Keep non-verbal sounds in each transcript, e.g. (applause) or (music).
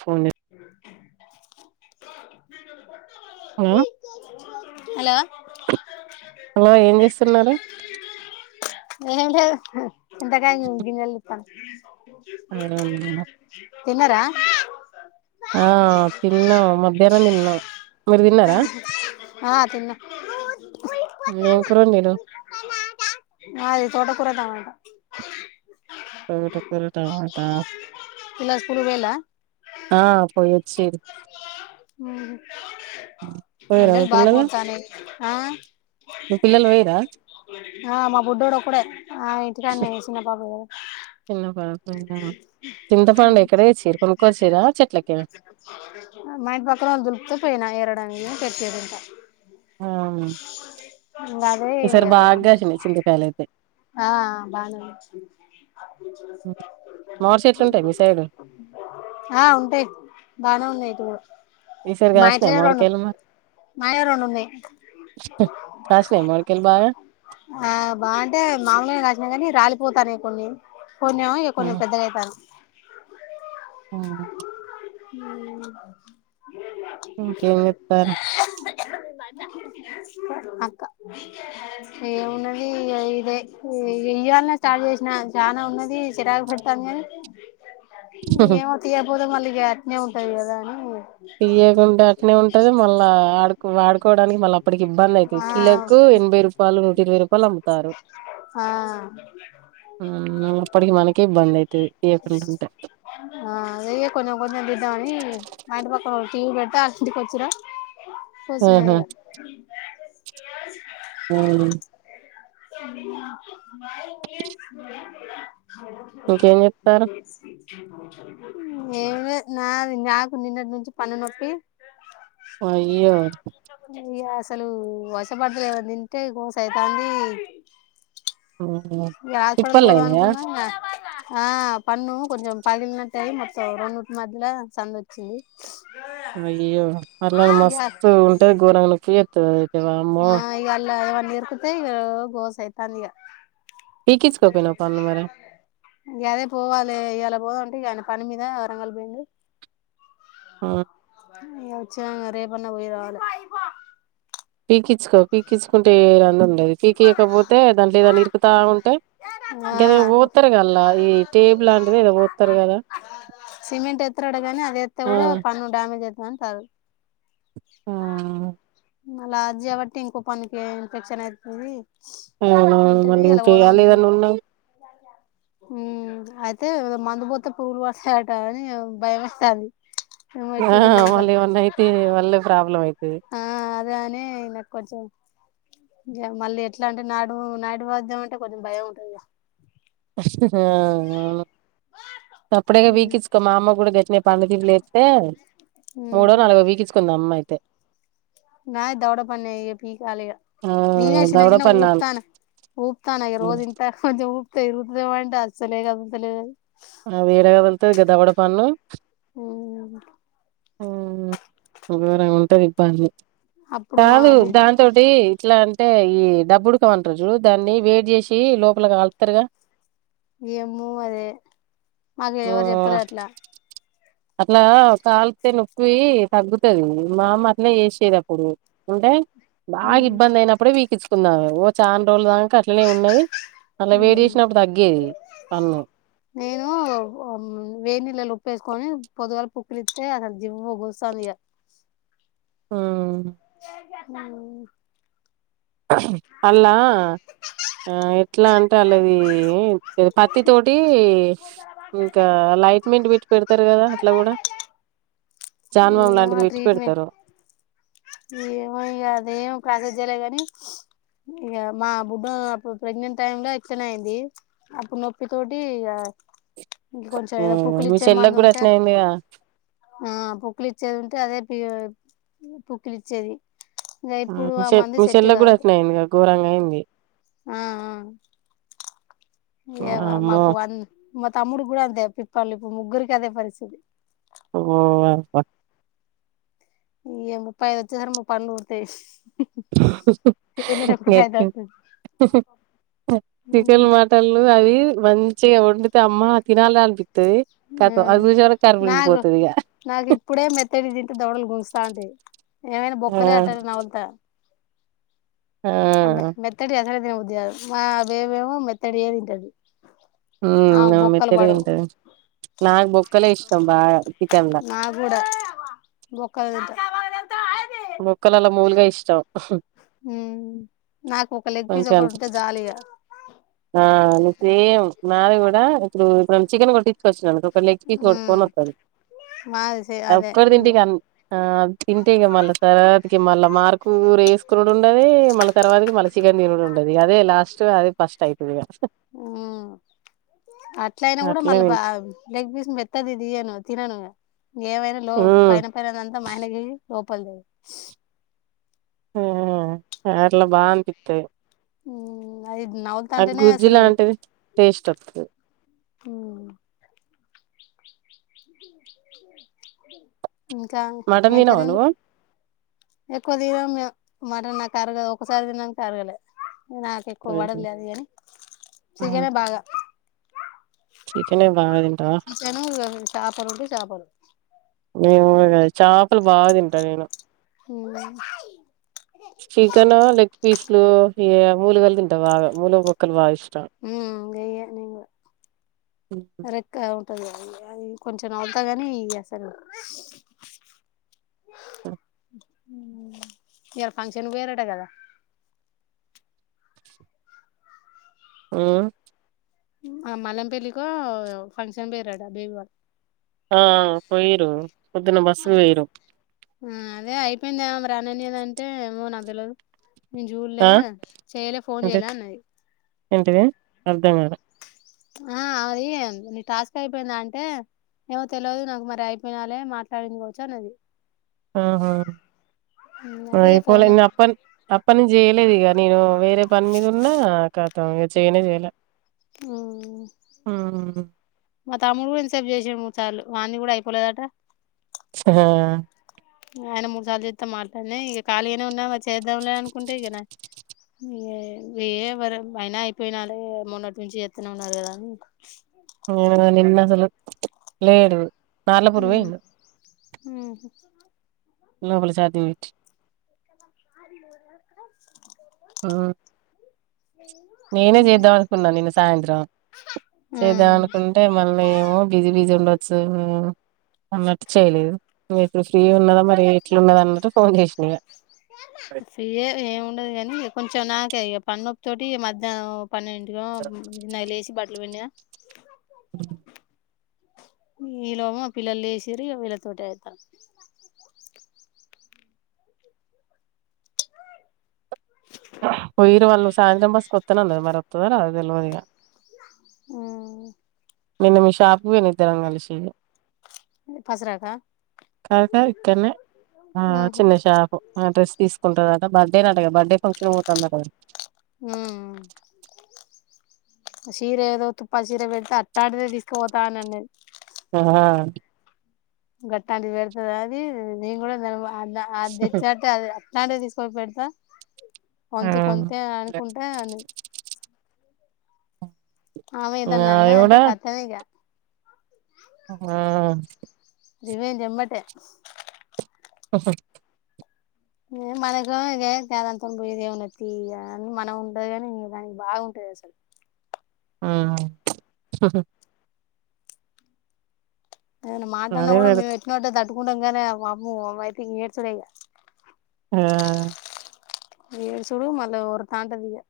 ఫోనే స మీ (inaudible) అ hello hello ఏం జేస్తున్నారు ఏం లేదు చింతకాయ గింజలు తితన్నము ఆరామేనా తిన్నరా ఆ తిన్నము మధ్యాహ్నం తిన్నాం మీరు తిన్నరా ఆ తిన్న కురొందినవు నది తోటకూర టమాట తోటకూర టమాట పిల్లలు స్కూల్ కి పోయిల్లా ఆ పోయి వచ్చిరూ హ పోయిరా అందల్ బాగా ఊడ్తనేే ఆ ను పిల్లల్లో వైరా ఆ మా బుడ్డోడు ఒక్కడే ఆ ఇంటి కాన్నే ఏసినా పాప్ చిన్న పడు చింతపండు ఎక్కడ తెచ్చిన్రు కొనుకొచ్చిరా చెట్లకేనా మా ఇంటి పక్కనోళ్ళు దులుపుతే పోయినా ఎరడాని పెట్టిరింతా ఉహ్ ఇంగదే చింతకాయలు అయితే ఆ బానేంది మామిడి చెెట్లు ఉంటాయి మీ సైడు ఆ ఉంటాయి బానే ఉన్నాయి ఇటు కూడా ఈసారి మా కాశీనాయి ఇంట్లోనే రెండు మావిడికాయిలు మా మాయే రెండున్నాయి కాసినాయ మామిడికాయలు బాగా ఆ బా అంటే మామూలుగా కాసినగానీ రాలిపోతాన్నాయి కొన్ని కొన్ని ఏమో ఇగ కొంచెం పెద్దగా అయితన్నాయి హ్మ్ హ్ ఇంకేం చెప్తానవ్ (unintelligible) అక్క ఏమున్నది ఇగ లే ఇయ్యాలనే స్టార్ట్ చేసినా చనా ఉన్నది చిరాకు పెడతాంది కానీ ఏమో తీయపోతే మళ్ళీ ఇగ అట్నే ఉంటది కదా అని తీయ్యకుంటే అట్నే ఉంటది మళ్ళా ఆడుకు వాడు కోడానికి మళ్ళ అప్పటికి ఇబ్బంది అయితది ఆ కిలోకు ఎనభై రూపాయలు నూట ఇరవై రూపాయలు అమ్ముతారు ఆ హ్మ్ మల్లా అప్పటికి మనకే ఇబ్బంది అయితది తీయకుండుంటే ఆ అదే ఇగ కొంచెం కొంచెం తిద్దం అని మా ఇంటి పక్క టీవీ పెడతే అక్కింటికి కొచ్చినా కూసున్నా ఆహా ఇగ హ్మ్ (unintelligible) (unintelligible) ఇంకేం చెప్తారు ఏం లేద్ నాది నాకు నిన్నటి నుంచి పన్ను నొప్పి అయ్యో ఇగ అసలు వష పడ్తలే ఏమన్నా తింటే గోసైతాంది ఇగ హాస్పిటల్ తిప్పలు పోదం అయినయా అనుకున్నా ఇగ ఆ పన్ను కొంచెం పగిలినట్టయి మొత్తం రెండుటి మధ్యల సందోచ్చింది అయ్యో అల్లా మస్తు ఉంటది గోరంగ నొప్పి చెత్తది అది ఆ ఇగ అల్లా ఏమన్నా ఇర్కతే ఇగ గోసాయితంది ఇగ పీకిచ్చుకోపోయినవ పన్ను మరి గదే పోవాలే ఇయాల పోదామంటే ఇగ అయిన పని మీద వరంగల్ పోయింది హ్ ఇగ ఒచ్చినంక రేపు అన్న పోయిరావాలే పీకిచ్చుకో పీకించుకుంటే ఏ రంధి ఉండదు పీకీయకపోతే దాంట్ల ఏదన్న ఇరుకుతా ఉంటే ఆ గదేమో పొత్తారు గా అల్లా ఈ టేబు లాంటిది ఏదో పొత్తరు కదా సిమెంట్ ఎత్తరటగనీ అది ఎత్తే ఆ కూడా పన్ను డామేజ్ అయితదని అంటల్లూ ఆ మళ్ళ అద్ జేయవట్టి ఇంకో పన్నుకి ఇన్ఫెక్షన్ అయితది హ్మ్ మళ్ళ ఇంక అల్లా ఏదన్న ఉన్నా ఉ అయితే మందు పొత్తే పురుగులు పడతాయాటగని భయం అయితాంది ఆ మళ్ళ ఏమన్నైతే మళ్ళే ప్రాబ్లమ్ అయ్ ఆ అదే అనే నాక్ కొంచం ఇగ మళ్ళీ ఎట్లా అంటే నటూ నటూవైద్యం అంటే కొంచం భయం ఉంటదిగా హా అవును సప్పుడేక పికిచ్చుకో మా అమ్మ గుడా గట్ నే పండ్లతీపి లేత్తే మూడో ఇగ నాలుగో పీకిచ్చుకుంది అమ్మ అయితే నాయ్ దవడ పన్నే ఇగ పీకాలిగా ఆ నీనే దవడ చినచినగా పన్ను ఊప్తాన, ఊప్తాన ఇగ రోజు ఇంత కొంచం ఊప్ తెరుగుతదేమో అంటే, అస్సలే కదుల్తలేదు అది. ఆ వేరేగా కదులుతది గా దవడ పన్నూ. ఉమ్మ్. అవును గోరంగా ఉంటది ఇబ్బంది. అప్పుడు మా కాదు బుడ్ దాంతోటీ, ఇట్లా అంటే, ఈ డబ్బుడుకం అంటారు జూడు, దాన్ని వేడి చేసి లోపల కాల్తరుగా. ఏమ్మో అదే. మాకెవరు చెప్పలే అట్లా. ఆ అట్లా కాల్తే నొప్పీ తగ్గుతది. మా అమ్మ అట్నే జేసేది అప్పుడు. అంటే బాగా మ్ ఇబ్బంది అయినప్పుడే పీకించుకుందామే. ఓ చాన్ రోజుల దాంక అట్లనే ఉన్నది. అలా వేడి చేేసినప్పుడు తగ్గేది పన్నూ. నేనూ ఆమ్, వేన్నీలలో ఉప్పేస్ కొని, పొద్దుగాల పుక్కిలిత్తే, అసలు జివ్వు గుంజుతాంది ఇగ. ఆమ్. ఉమ్. అల్లా. ఆ ఎట్లా అంటే అల్లదీ, పత్తి తోటీ ఇంకా, లైట్మెంట్ పెట్టి, పెడత్. తర్ గదా అట్ల గుడా. జాన్డ్బామ్ ఏమో లాంటిది ఆ పెట్టి ట్రీట్మెంట్ పడ్తరు. ఏమో ఇగ. అది (unintelligible) గనీ. ఇగ మా బుడ్డా అప్పుడు, ప్రెగ్నెంట్ టైమ్ లో ఇట్లనే అయింది. అప్పుడు నొప్పి తోటి ఇగా ఊ మీ చెల్లెక్ గుడా, అట్లనే అయిందిగా. ఆ పుక్కిలిచ్చేది ఉంటే, అదే పి పుక్కిలిచ్చేది. ఊ మీ చెల్లెక్ గుడా అట్నే అయిందిగా, గోరంగా అయింది. ఏమో వామ్మో మాకు అంద్, మా తమ్ముడు గూడా అంతే పిప్పళ్ళు. ఇప్పుడు ముగ్గురికి అదే పరిస్థితి. ఓ అవ్వా. (unintelligible) ముప్పైదు వచ్చేసరికి, మాపన్లు ఉడ్తయ్. ఏట్టు. అయితట్టుంది చికెన్లు, మటన్లు అవీ. మంచిగా వండితే అమ్మా తినాలె అనిపిత్తదీ. కతం అది చూసే వరకి కర్పునిండిపోతది ఇగ. నాక్ ఇప్పుడే మెత్తటి తింటే దవడలు గుంజుతాఉంటాయి. ఏమైనా బొక్కలే అట్టట్ట ఆ నముల్తా. అబ్బే మెత్తటీ అసలే తినబుద్ది కాదు. మా బేబీ ఏమో మెత్తటియే తింటది. ఊమ్మ్, ఆమెకు ఆమె బొక్కలు మెత్తటి పడవు తింటది. నాక్ బొక్కలే ఇష్టం బాగా, చికెన్ల. బొక్కల్ తింటా. బొక్కలల్ల మూల్గా ఇష్టం. ఉమ్మ్. నాకు ఒక లెగ్ పీస్, ఒకటి ఉంటే జాలిగ. అవును సేమ్ నాది గూడా. ఇప్పుడు ఎప్పుడన్న చికెన్ కొట్టిచ్చుకోచ్చిన్నఅనుకో. ఒక లెగపీస్ ఉమ్ గొట్టుగొని ఓత్తడు. మాది సే ఆ అదే ఒక్కట్టి తింటే ఇగ అం, ఆ తింటే ఇగ మళ్ల. (unintelligible) ఇగ మళ్ళా మార్కు కూర ఏసుకునుడు ఉండదీ, మళ్ళ తర్వాతకి చికెన్ తినుడు ఉండద్. ఇగ అదే లాస్టూ, అదే ఫస్ట్ అయ్ ఊమ్మ్. అట్లయినా గుడా, అట్లనే మళ్ళా తిం పా లెగ్ పీస్ మెత్తది దీయను, తినను. ఏమైనా లో, హ్మ్ పైన పైనదంతా మా ఆయనకి ఏసీ, లోపలదో ఉహు అట్లా బాఅన్పిత్తది. ఉమ్మ్. ఆ గుజ్జు లాంటిది, టేస్ట్ ఒత్తది. హుమ్మ్. (inaudible) ఇంకా మటన్ ఏం కర్రీ తినవా నువ్వు వండిన్ర్, ఎక్కువ తినమ్ మేమ్. మట్టన్ నాకు అరగదు ఒకసారి తిననికి అరగాలే నాక ఎక్కువ హుహు. పడదులే అదిగాని చికెనే బాగా చికెన్ ఏ నేను చాపడు ఉంటడి చాపడు నేను చేపలు బాగా తింటా నేను మ్మ్ అలు ఈ మూలు కలు తింటావు బాగా మూల బొక్కలు బాగా ఇష్టం మ్మ్ (unintelligible) హ్మ్ అ కొంచెం అవుతా గాని యి అసలు ఈయల ఫంక్షన్కి పోయారట కదా (inaudible) హ్మ్ ఆ మల్లంపళ్లికో ఫంక్షన్ పోయరాడా బేబీ వాళ్ళ ఆ పోయిరు పోదున్న బస్ పోయిరు మ్మ్ అదే అయిపోయింద ఏమో రానినేదంటే ఏమో నకుతెల్వదు నేను చూలే ఆ చేయలే ఫోన్ ఏంటి చేయ్యలే అన్నది ఏంటిది అర్థం కాలా ఆ అరి నీ టాస్క్ అయిపోయిందా అంటే ఏమో తెలిదు నాకు మరి అయిపోయినాలే మాట్లాడిందికోవచ్చు అన్నది ఆ అది ఇపోలే ఫోన్ అప్పన్ అప్పడి నుంచి జయలేదు ఇగా నేను వేరే పని మీద ఉన్నా కా గా చెయనే చేయలా హ్మ్ మా తమ్ముడు కూడా ఎంతసేపు చేసాడు చార్లు వానీ కూడా అయిపోలేదట ఆ ఆయన మూడు సార్లు చెస్తా మాట్లాడినే ఇక ఖాళీగానే ఉన్నా చేద్దాంలే అనుకుంటే ఇక ఏ ఎవర అయినా అయిపోయినాడు మొన్నటి నుంచి చేత్తనే ఉన్నారు కదా అ ఆ నిన్న అసలు లేడు నార్ల పురువేను అని (inaudible) మాది హ్మ్. నేనే చేద్దాం అనుకున్నా నిన్న సాయంత్రం ఆ చేద్దాం అనుకుంటే మళ్ళీ ఏమో బిజీ బిజీ ఉండొచ్చు అన్నట్టు చేయలేదు నువ్ ఎప్పుడు ఫ్రీ ఉన్నదా మరి ఎట్లు ఉన్నదా అన్నట్టు ఫోన్ చేసిను ఇగ ఫ్రీయే ఏమి ఉండదు కాని కొంచెం నాకే ఇ పన్నొప్పి తోటి మధ్యాహ్నం పన్నెంటికో నైలు వేసి బట్టలు పిన్డిడిన (inaudible) ఈ లోగా మా పిల్లలు లేసిరు ఇగ వీళ్ళతోటె అయితా (inaudible) పోయరు వాళ్ళు సాయంత్రం బసుకొత్తన్నారు మరి వస్తుందొ రాదో తెల్వదు ఇగా ఆ నిన్న మీ షాప్కి పోయినం నిద్దరం కలిసి పసరాకా కాక ఇక్కడనే ఆ ఆహా చిన్న షాపు ఆ డ్రెస్ తీసుకుంటద బర్డే నాటగా బర్డే ఫంక్షన్ పోతుందటాగా హ్మ్ సీర ఏదో తుప్ప చీర పెడితే అట్టాంటిదే తీసుకుపోతా అని అన్నది ఆ గట్టాంటి వెడతు అది నేను కూడా అది తేచ్చాకా అది ఇలాంటివి తీసుకొ పెడతా వంత కొంత అని ఆ అనుకుంటే ఆమె ఏదాన్న అది అన్ననంటే కూడా కటదు ఇగ ఆ దివన్ చెమ్మటే ఆహా మనకు ఇక ఏదాంతం పోదే ఉన్నతి అని మనం ఉండదు కాని దానికి బాగుంటుది అసలు ఆ అ మాట్లాన్నా అదే కూడా పెడు మేము ఎట్టినడే తట్టుకుంటాం కానీ పాపం అయితే నేర్చలేయ ఆ ఏడు సుడు మళ్ళ ఒక తాండదిిక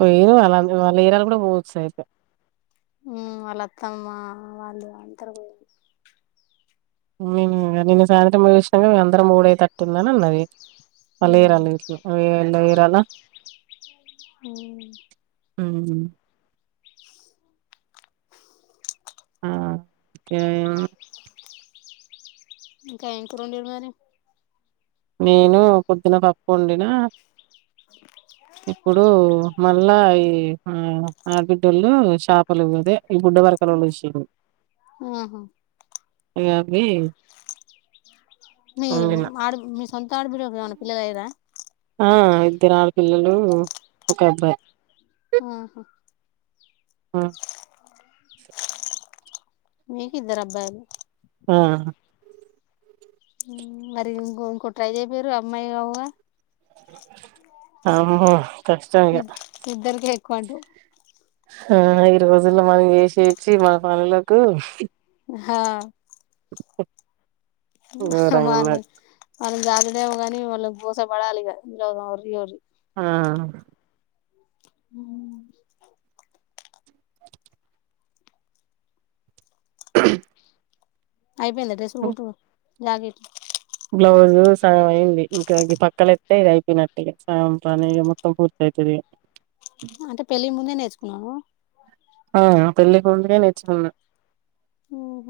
పోయిరు వాళ్ళ వాళ్ళు ఏరాలు కూడా మోస్ అయితే వాళ్ళ అత్తమ్మా వాళ్ళు అందర పోయి నిన్నను సాయంత్రంంగా మీ అందరం ఊడైతేట్టుందని అన్నది అళ్ళ ఉమ్ ఇరాలి ఇంట్లో ఎళ వరాలా హ హ ఆ అ ఇంకా ఇం కూడాడు ఉండేరు మరి నేను పొద్దున పప్పు ఉండిన ఇప్పుడు మళ్ళా ఈ ఆ ఆడ బిడ్డళలు షాపలు ఇదే ఈ బుడ్డ వరకల వాళ్ళు ఇచ్చేది ఆహా అీ మీ ఆడు మీ సొంత ఆడబిడ్డపిల్లలే కదా ఆ ఇద్దరు ఆడపిల్లలు ఒక అబ్బాయి ఆహా ఆ మీకిద్దరబ్బాయిలు ఆ మరి ఇం ఇంకో ట్రై చేయకపోయారా అమ్మాయి కావాలి ఆహా ఇ ఇద్దరికి ఎక్కువంట ఆ ఈ రోజుల్లో మనం చేసచ్చి మన పనులకు హా ఘోరంగా మళ్ళ ఉన్నది మనం జాతలేమ కాని వాళ్ళకి బోస పడాలిగాలో ఎర్ర్రి ఎవ్రి ఆ అ అయిపోయిందా డ్రెస్సులు కు జాకెట్ రోజు సాయం అయింది ఇంకా పక్కలెత్తే ఇది అయిపోయినట్టు సాయం పనే మొత్తం పూర్తి అవుతుది అంటే పెళ్ళి ముందే నేర్చుకున్నాను ఆ పెళ్ళకుండే నచ్చింది ఓహ